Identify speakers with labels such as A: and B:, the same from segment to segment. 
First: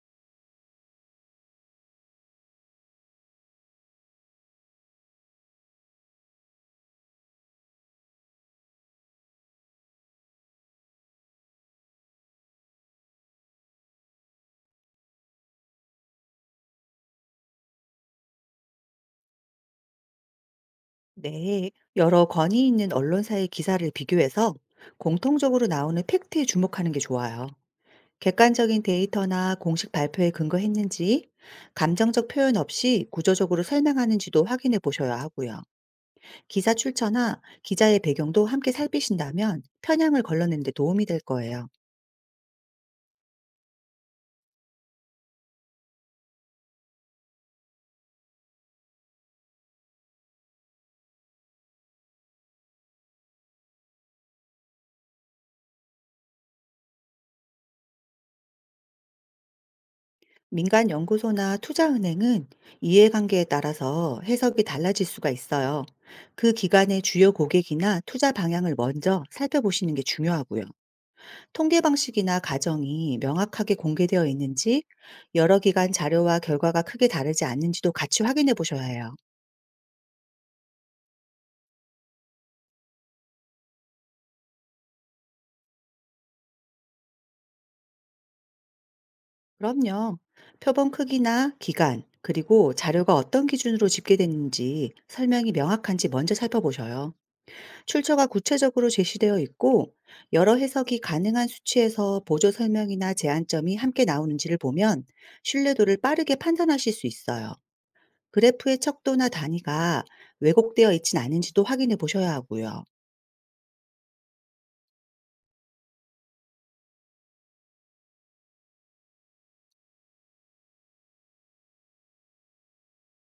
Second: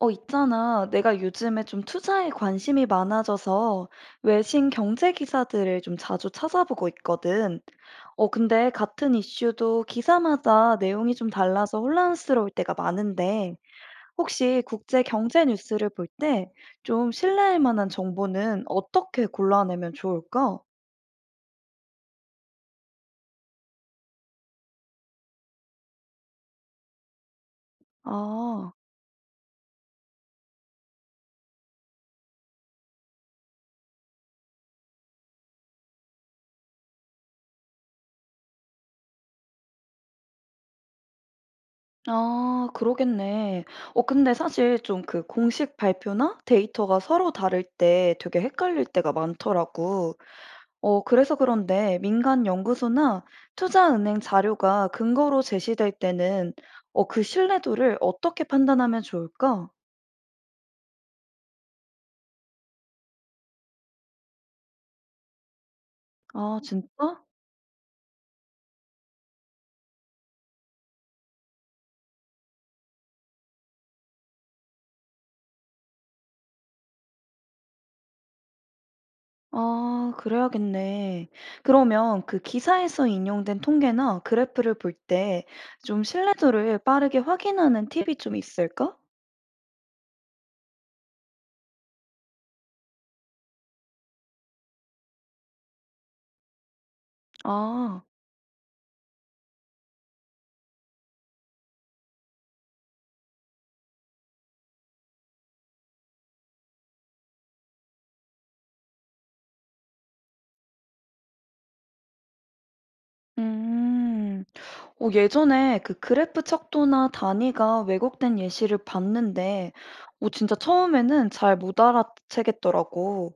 A: 있잖아. 내가 요즘에 좀 투자에 관심이 많아져서 외신 경제 기사들을 좀 자주 찾아보고 있거든. 근데 같은 이슈도 기사마다 내용이 좀 달라서 혼란스러울 때가 많은데, 혹시 국제 경제 뉴스를 볼 때 좀 신뢰할 만한 정보는 어떻게 골라내면 좋을까?
B: 네, 여러 권위 있는 언론사의 기사를 비교해서 공통적으로 나오는 팩트에 주목하는 게 좋아요.
A: 아,
B: 객관적인 데이터나 공식 발표에 근거했는지, 감정적 표현 없이 구조적으로 설명하는지도 확인해 보셔야 하고요. 기사 출처나 기자의 배경도 함께 살피신다면 편향을 걸러내는 데 도움이 될 거예요.
A: 아, 그러겠네. 근데 사실 좀 그 공식 발표나 데이터가 서로 다를 때 되게 헷갈릴 때가 많더라고. 그래서 그런데 민간 연구소나 투자은행 자료가 근거로 제시될 때는 그 신뢰도를 어떻게 판단하면 좋을까?
B: 민간 연구소나 투자은행은 이해관계에 따라서 해석이 달라질 수가 있어요. 그
A: 아,
B: 기관의
A: 진짜?
B: 주요 고객이나 투자 방향을 먼저 살펴보시는 게 중요하고요. 통계 방식이나 가정이 명확하게 공개되어 있는지, 여러 기관 자료와 결과가 크게 다르지 않는지도 같이 확인해 보셔야 해요.
A: 아, 그래야겠네. 그러면 그 기사에서 인용된 통계나 그래프를 볼 때 좀 신뢰도를 빠르게 확인하는 팁이 좀 있을까?
B: 그럼요. 표본 크기나 기간, 그리고 자료가 어떤 기준으로 집계됐는지 설명이 명확한지 먼저 살펴보셔요.
A: 아,
B: 출처가 구체적으로 제시되어 있고 여러 해석이 가능한 수치에서 보조 설명이나 제한점이 함께 나오는지를 보면 신뢰도를 빠르게 판단하실 수 있어요. 그래프의 척도나 단위가 왜곡되어 있진 않은지도 확인해 보셔야 하고요.
A: 음. 예전에 그 그래프 척도나 단위가 왜곡된 예시를 봤는데, 진짜 처음에는 잘 못 알아채겠더라고.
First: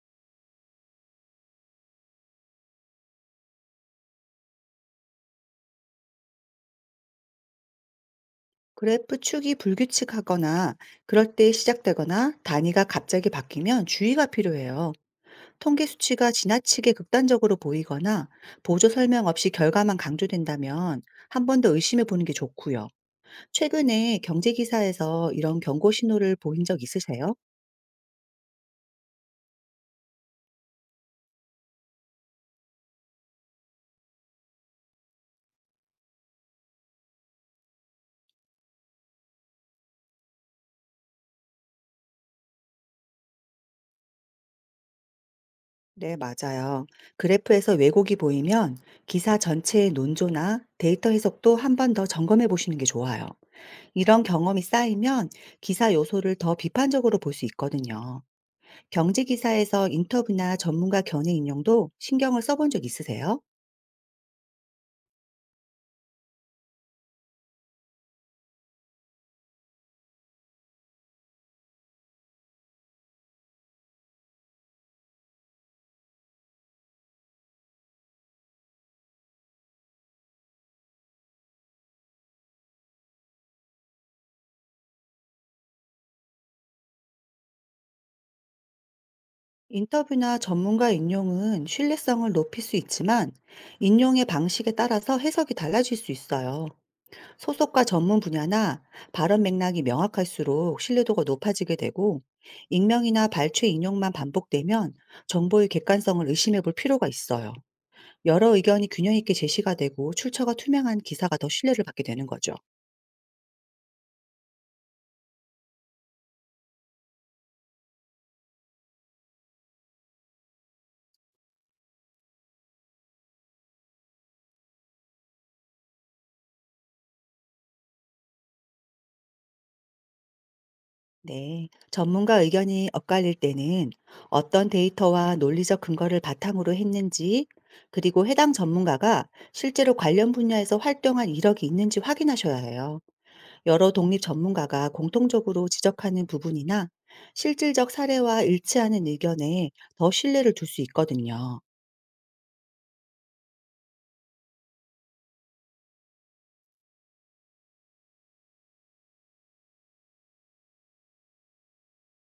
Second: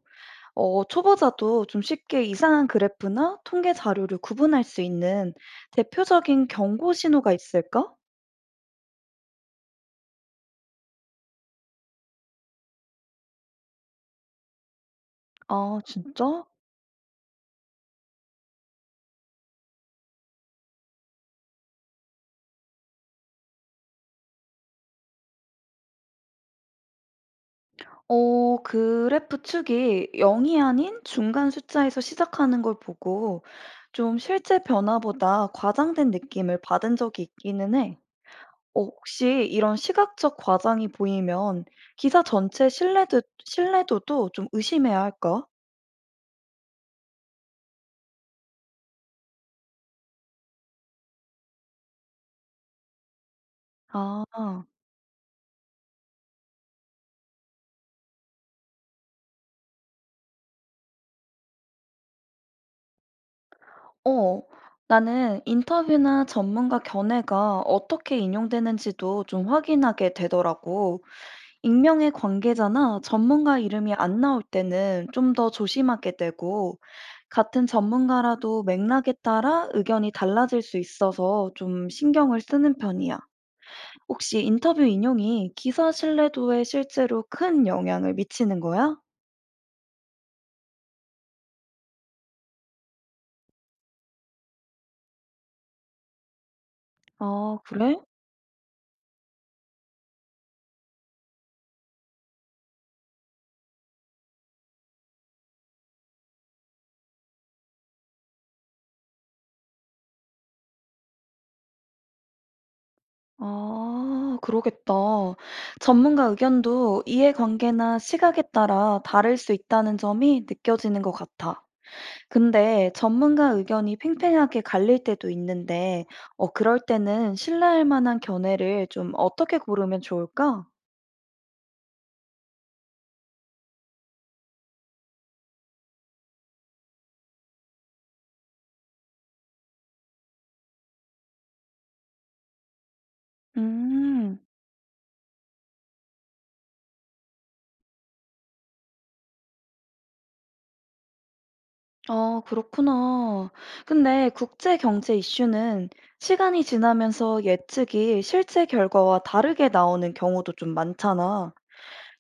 A: 초보자도 좀 쉽게 이상한 그래프나 통계 자료를 구분할 수 있는 대표적인 경고 신호가 있을까?
B: 그래프 축이 불규칙하거나 그럴 때 시작되거나 단위가 갑자기 바뀌면 주의가 필요해요.
A: 아,
B: 통계 수치가
A: 진짜?
B: 지나치게 극단적으로 보이거나 보조 설명 없이 결과만 강조된다면 한 번 더 의심해 보는 게 좋고요. 최근에 경제 기사에서 이런 경고 신호를 보인 적 있으세요?
A: 그래프 축이 0이 아닌 중간 숫자에서 시작하는 걸 보고 좀 실제 변화보다 과장된 느낌을 받은 적이 있기는 해. 어 혹시 이런 시각적 과장이 보이면 기사 전체 신뢰도도 좀 의심해야 할까?
B: 네, 맞아요. 그래프에서 왜곡이 보이면 기사 전체의 논조나 데이터 해석도 한번 더 점검해 보시는 게 좋아요. 이런 경험이
A: 아.
B: 쌓이면 기사 요소를 더 비판적으로 볼 수 있거든요. 경제 기사에서 인터뷰나 전문가 견해 인용도 신경을 써본 적 있으세요?
A: 어. 나는 인터뷰나 전문가 견해가 어떻게 인용되는지도 좀 확인하게 되더라고. 익명의 관계자나 전문가 이름이 안 나올 때는 좀 더 조심하게 되고, 같은 전문가라도 맥락에 따라 의견이 달라질 수 있어서 좀 신경을 쓰는 편이야. 혹시 인터뷰 인용이 기사 신뢰도에 실제로 큰 영향을 미치는 거야?
B: 인터뷰나 전문가 인용은 신뢰성을 높일 수 있지만 인용의 방식에 따라서 해석이 달라질 수 있어요.
A: 아,
B: 소속과
A: 그래?
B: 전문 분야나 발언 맥락이 명확할수록 신뢰도가 높아지게 되고 익명이나 발췌 인용만 반복되면 정보의 객관성을 의심해 볼 필요가 있어요. 여러 의견이 균형 있게 제시가 되고 출처가 투명한 기사가 더 신뢰를 받게 되는 거죠.
A: 아, 그러겠다. 전문가 의견도 이해관계나 시각에 따라 다를 수 있다는 점이 느껴지는 것 같아. 근데 전문가 의견이 팽팽하게 갈릴 때도 있는데, 그럴 때는 신뢰할 만한 견해를 좀 어떻게 고르면 좋을까?
B: 네. 전문가 의견이 엇갈릴 때는 어떤 데이터와 논리적 근거를 바탕으로 했는지 그리고 해당 전문가가 실제로 관련 분야에서 활동한 이력이 있는지 확인하셔야 해요. 여러 독립
A: 음.
B: 전문가가 공통적으로 지적하는 부분이나 실질적 사례와 일치하는 의견에 더 신뢰를 둘 수 있거든요.
A: 아, 그렇구나. 근데 국제 경제 이슈는 시간이 지나면서 예측이 실제 결과와 다르게 나오는 경우도 좀 많잖아.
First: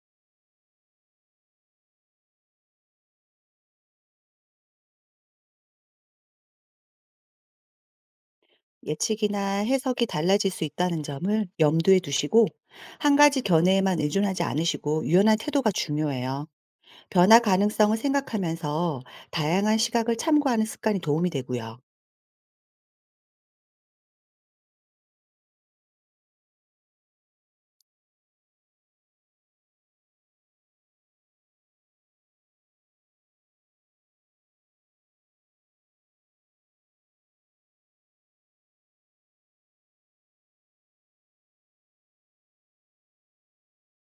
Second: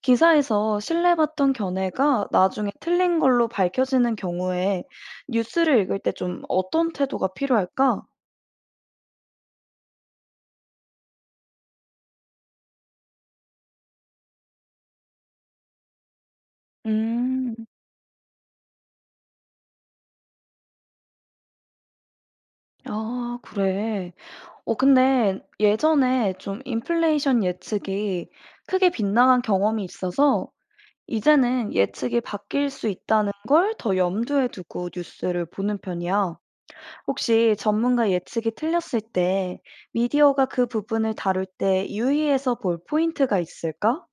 A: 기사에서 신뢰받던 견해가 나중에 틀린 걸로 밝혀지는 경우에 뉴스를 읽을 때 좀 어떤 태도가 필요할까?
B: 예측이나 해석이 달라질 수 있다는 점을 염두에 두시고 한 가지 견해에만 의존하지 않으시고 유연한 태도가 중요해요. 변화
A: 음,
B: 가능성을 생각하면서 다양한 시각을 참고하는 습관이 도움이 되고요.
A: 아, 그래. 근데 예전에 좀 인플레이션 예측이 크게 빗나간 경험이 있어서 이제는 예측이 바뀔 수 있다는 걸 더 염두에 두고 뉴스를 보는 편이야. 혹시 전문가 예측이 틀렸을 때 미디어가 그 부분을 다룰 때 유의해서 볼 포인트가 있을까?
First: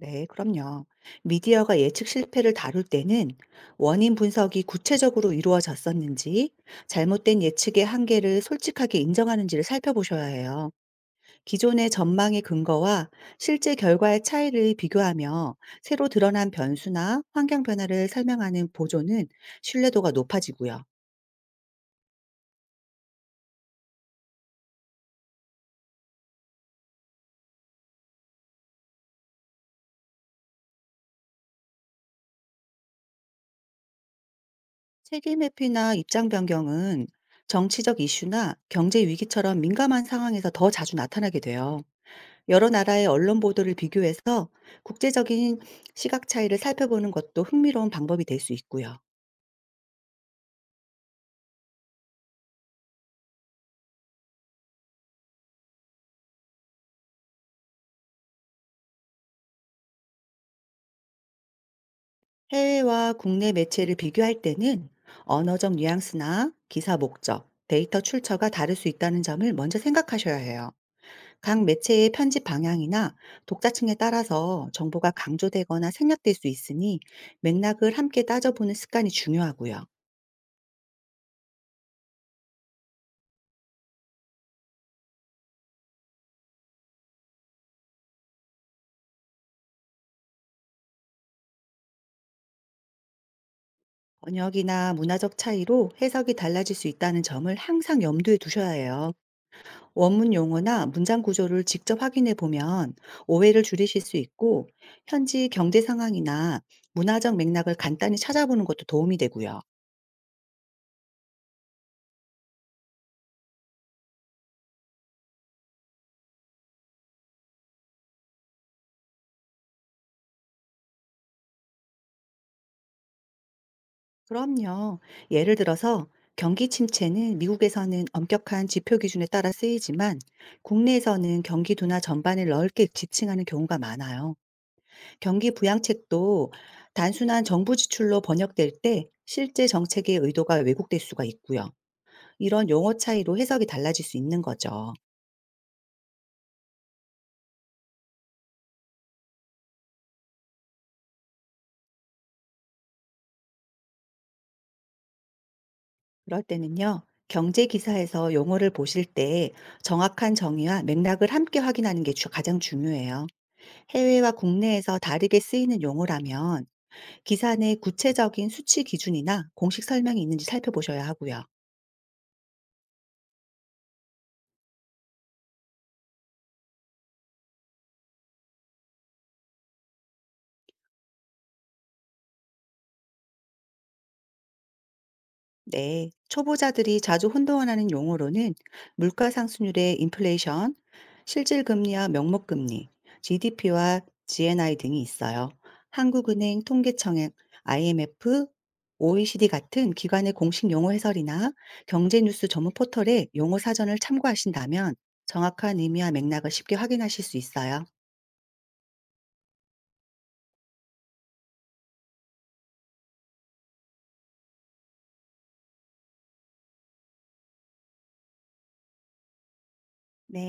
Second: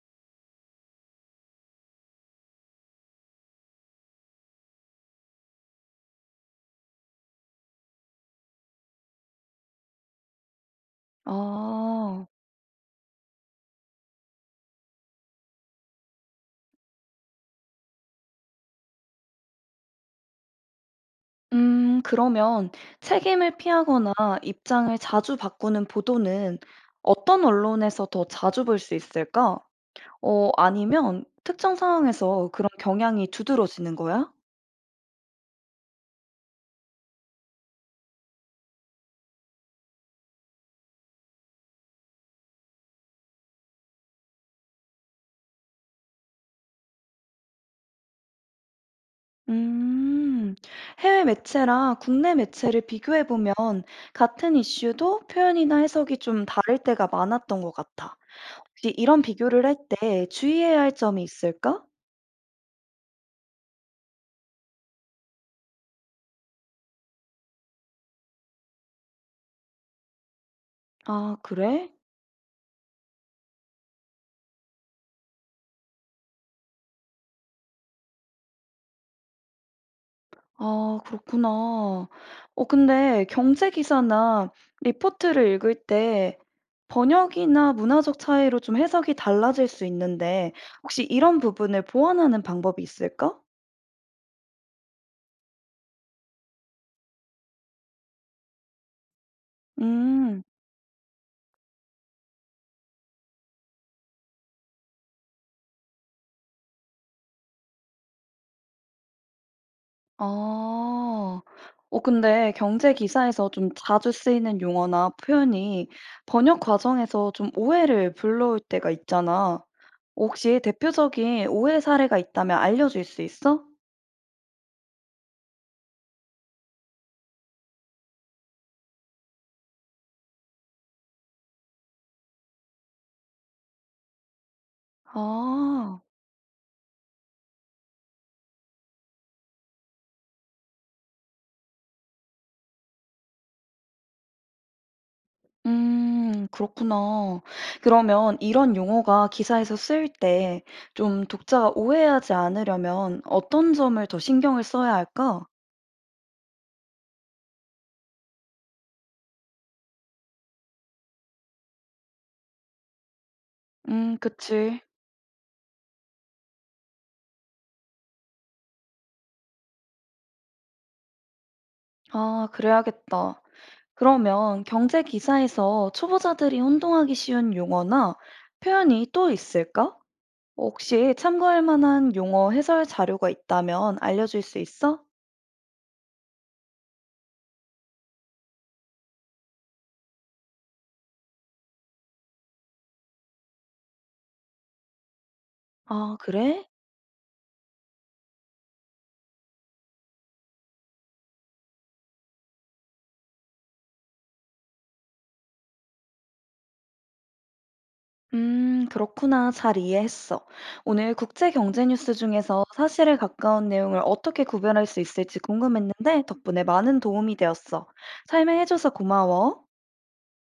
B: 네, 그럼요. 미디어가 예측 실패를 다룰 때는 원인 분석이 구체적으로 이루어졌었는지, 잘못된 예측의 한계를 솔직하게 인정하는지를 살펴보셔야 해요. 기존의
A: 아,
B: 전망의 근거와 실제 결과의 차이를 비교하며 새로 드러난 변수나 환경 변화를 설명하는 보조는 신뢰도가 높아지고요.
A: 그러면 책임을 피하거나 입장을 자주 바꾸는 보도는 어떤 언론에서 더 자주 볼 수 있을까? 아니면 특정 상황에서 그런 경향이 두드러지는 거야?
B: 책임 회피나 입장 변경은 정치적 이슈나 경제 위기처럼 민감한 상황에서 더 자주 나타나게 돼요. 여러 나라의 언론 보도를 비교해서 국제적인 시각 차이를 살펴보는 것도 흥미로운 방법이 될 수 있고요.
A: 음, 해외 매체랑 국내 매체를 비교해 보면 같은 이슈도 표현이나 해석이 좀 다를 때가 많았던 것 같아. 혹시 이런 비교를 할 때 주의해야 할 점이 있을까?
B: 해외와 국내 매체를 비교할 때는 언어적 뉘앙스나 기사 목적, 데이터 출처가 다를 수 있다는 점을 먼저 생각하셔야 해요.
A: 아,
B: 각
A: 그래?
B: 매체의 편집 방향이나 독자층에 따라서 정보가 강조되거나 생략될 수 있으니 맥락을 함께 따져보는 습관이 중요하고요.
A: 아, 그렇구나. 근데 경제 기사나 리포트를 읽을 때 번역이나 문화적 차이로 좀 해석이 달라질 수 있는데 혹시 이런 부분을 보완하는 방법이 있을까?
B: 번역이나 문화적 차이로 해석이 달라질 수 있다는 점을 항상 염두에 두셔야 해요. 원문
A: 음.
B: 용어나 문장 구조를 직접 확인해 보면 오해를 줄이실 수 있고, 현지 경제 상황이나 문화적 맥락을 간단히 찾아보는 것도 도움이 되고요.
A: 아. 어 근데 경제 기사에서 좀 자주 쓰이는 용어나 표현이 번역 과정에서 좀 오해를 불러올 때가 있잖아. 혹시 대표적인 오해 사례가 있다면 알려줄 수 있어?
B: 그럼요. 예를 들어서 경기 침체는 미국에서는 엄격한 지표 기준에 따라 쓰이지만 국내에서는 경기 둔화 전반을 넓게 지칭하는 경우가 많아요. 경기
A: 아.
B: 부양책도 단순한 정부 지출로 번역될 때 실제 정책의 의도가 왜곡될 수가 있고요. 이런 용어 차이로 해석이 달라질 수 있는 거죠.
A: 음. 그렇구나. 그러면 이런 용어가 기사에서 쓰일 때 좀 독자가 오해하지 않으려면 어떤 점을 더 신경을 써야 할까?
B: 그럴 때는요, 경제 기사에서 용어를 보실 때 정확한 정의와 맥락을 함께 확인하는 게 가장 중요해요. 해외와
A: 그치.
B: 국내에서 다르게 쓰이는 용어라면 기사 내 구체적인 수치 기준이나 공식 설명이 있는지 살펴보셔야 하고요.
A: 아 그래야겠다. 그러면 경제 기사에서 초보자들이 혼동하기 쉬운 용어나 표현이 또 있을까? 혹시 참고할 만한 용어 해설 자료가 있다면 알려줄 수 있어?
B: 네, 초보자들이 자주 혼동하는 용어로는 물가 상승률의 인플레이션, 실질 금리와 명목 금리, GDP와 GNI 등이 있어요.
A: 아,
B: 한국은행,
A: 그래?
B: 통계청, IMF, OECD 같은 기관의 공식 용어 해설이나 경제 뉴스 전문 포털의 용어 사전을 참고하신다면 정확한 의미와 맥락을 쉽게 확인하실 수 있어요.
A: 그렇구나. 잘 이해했어. 오늘 국제 경제 뉴스 중에서 사실에 가까운 내용을 어떻게 구별할 수 있을지 궁금했는데 덕분에 많은 도움이 되었어. 설명해줘서 고마워.
B: 네.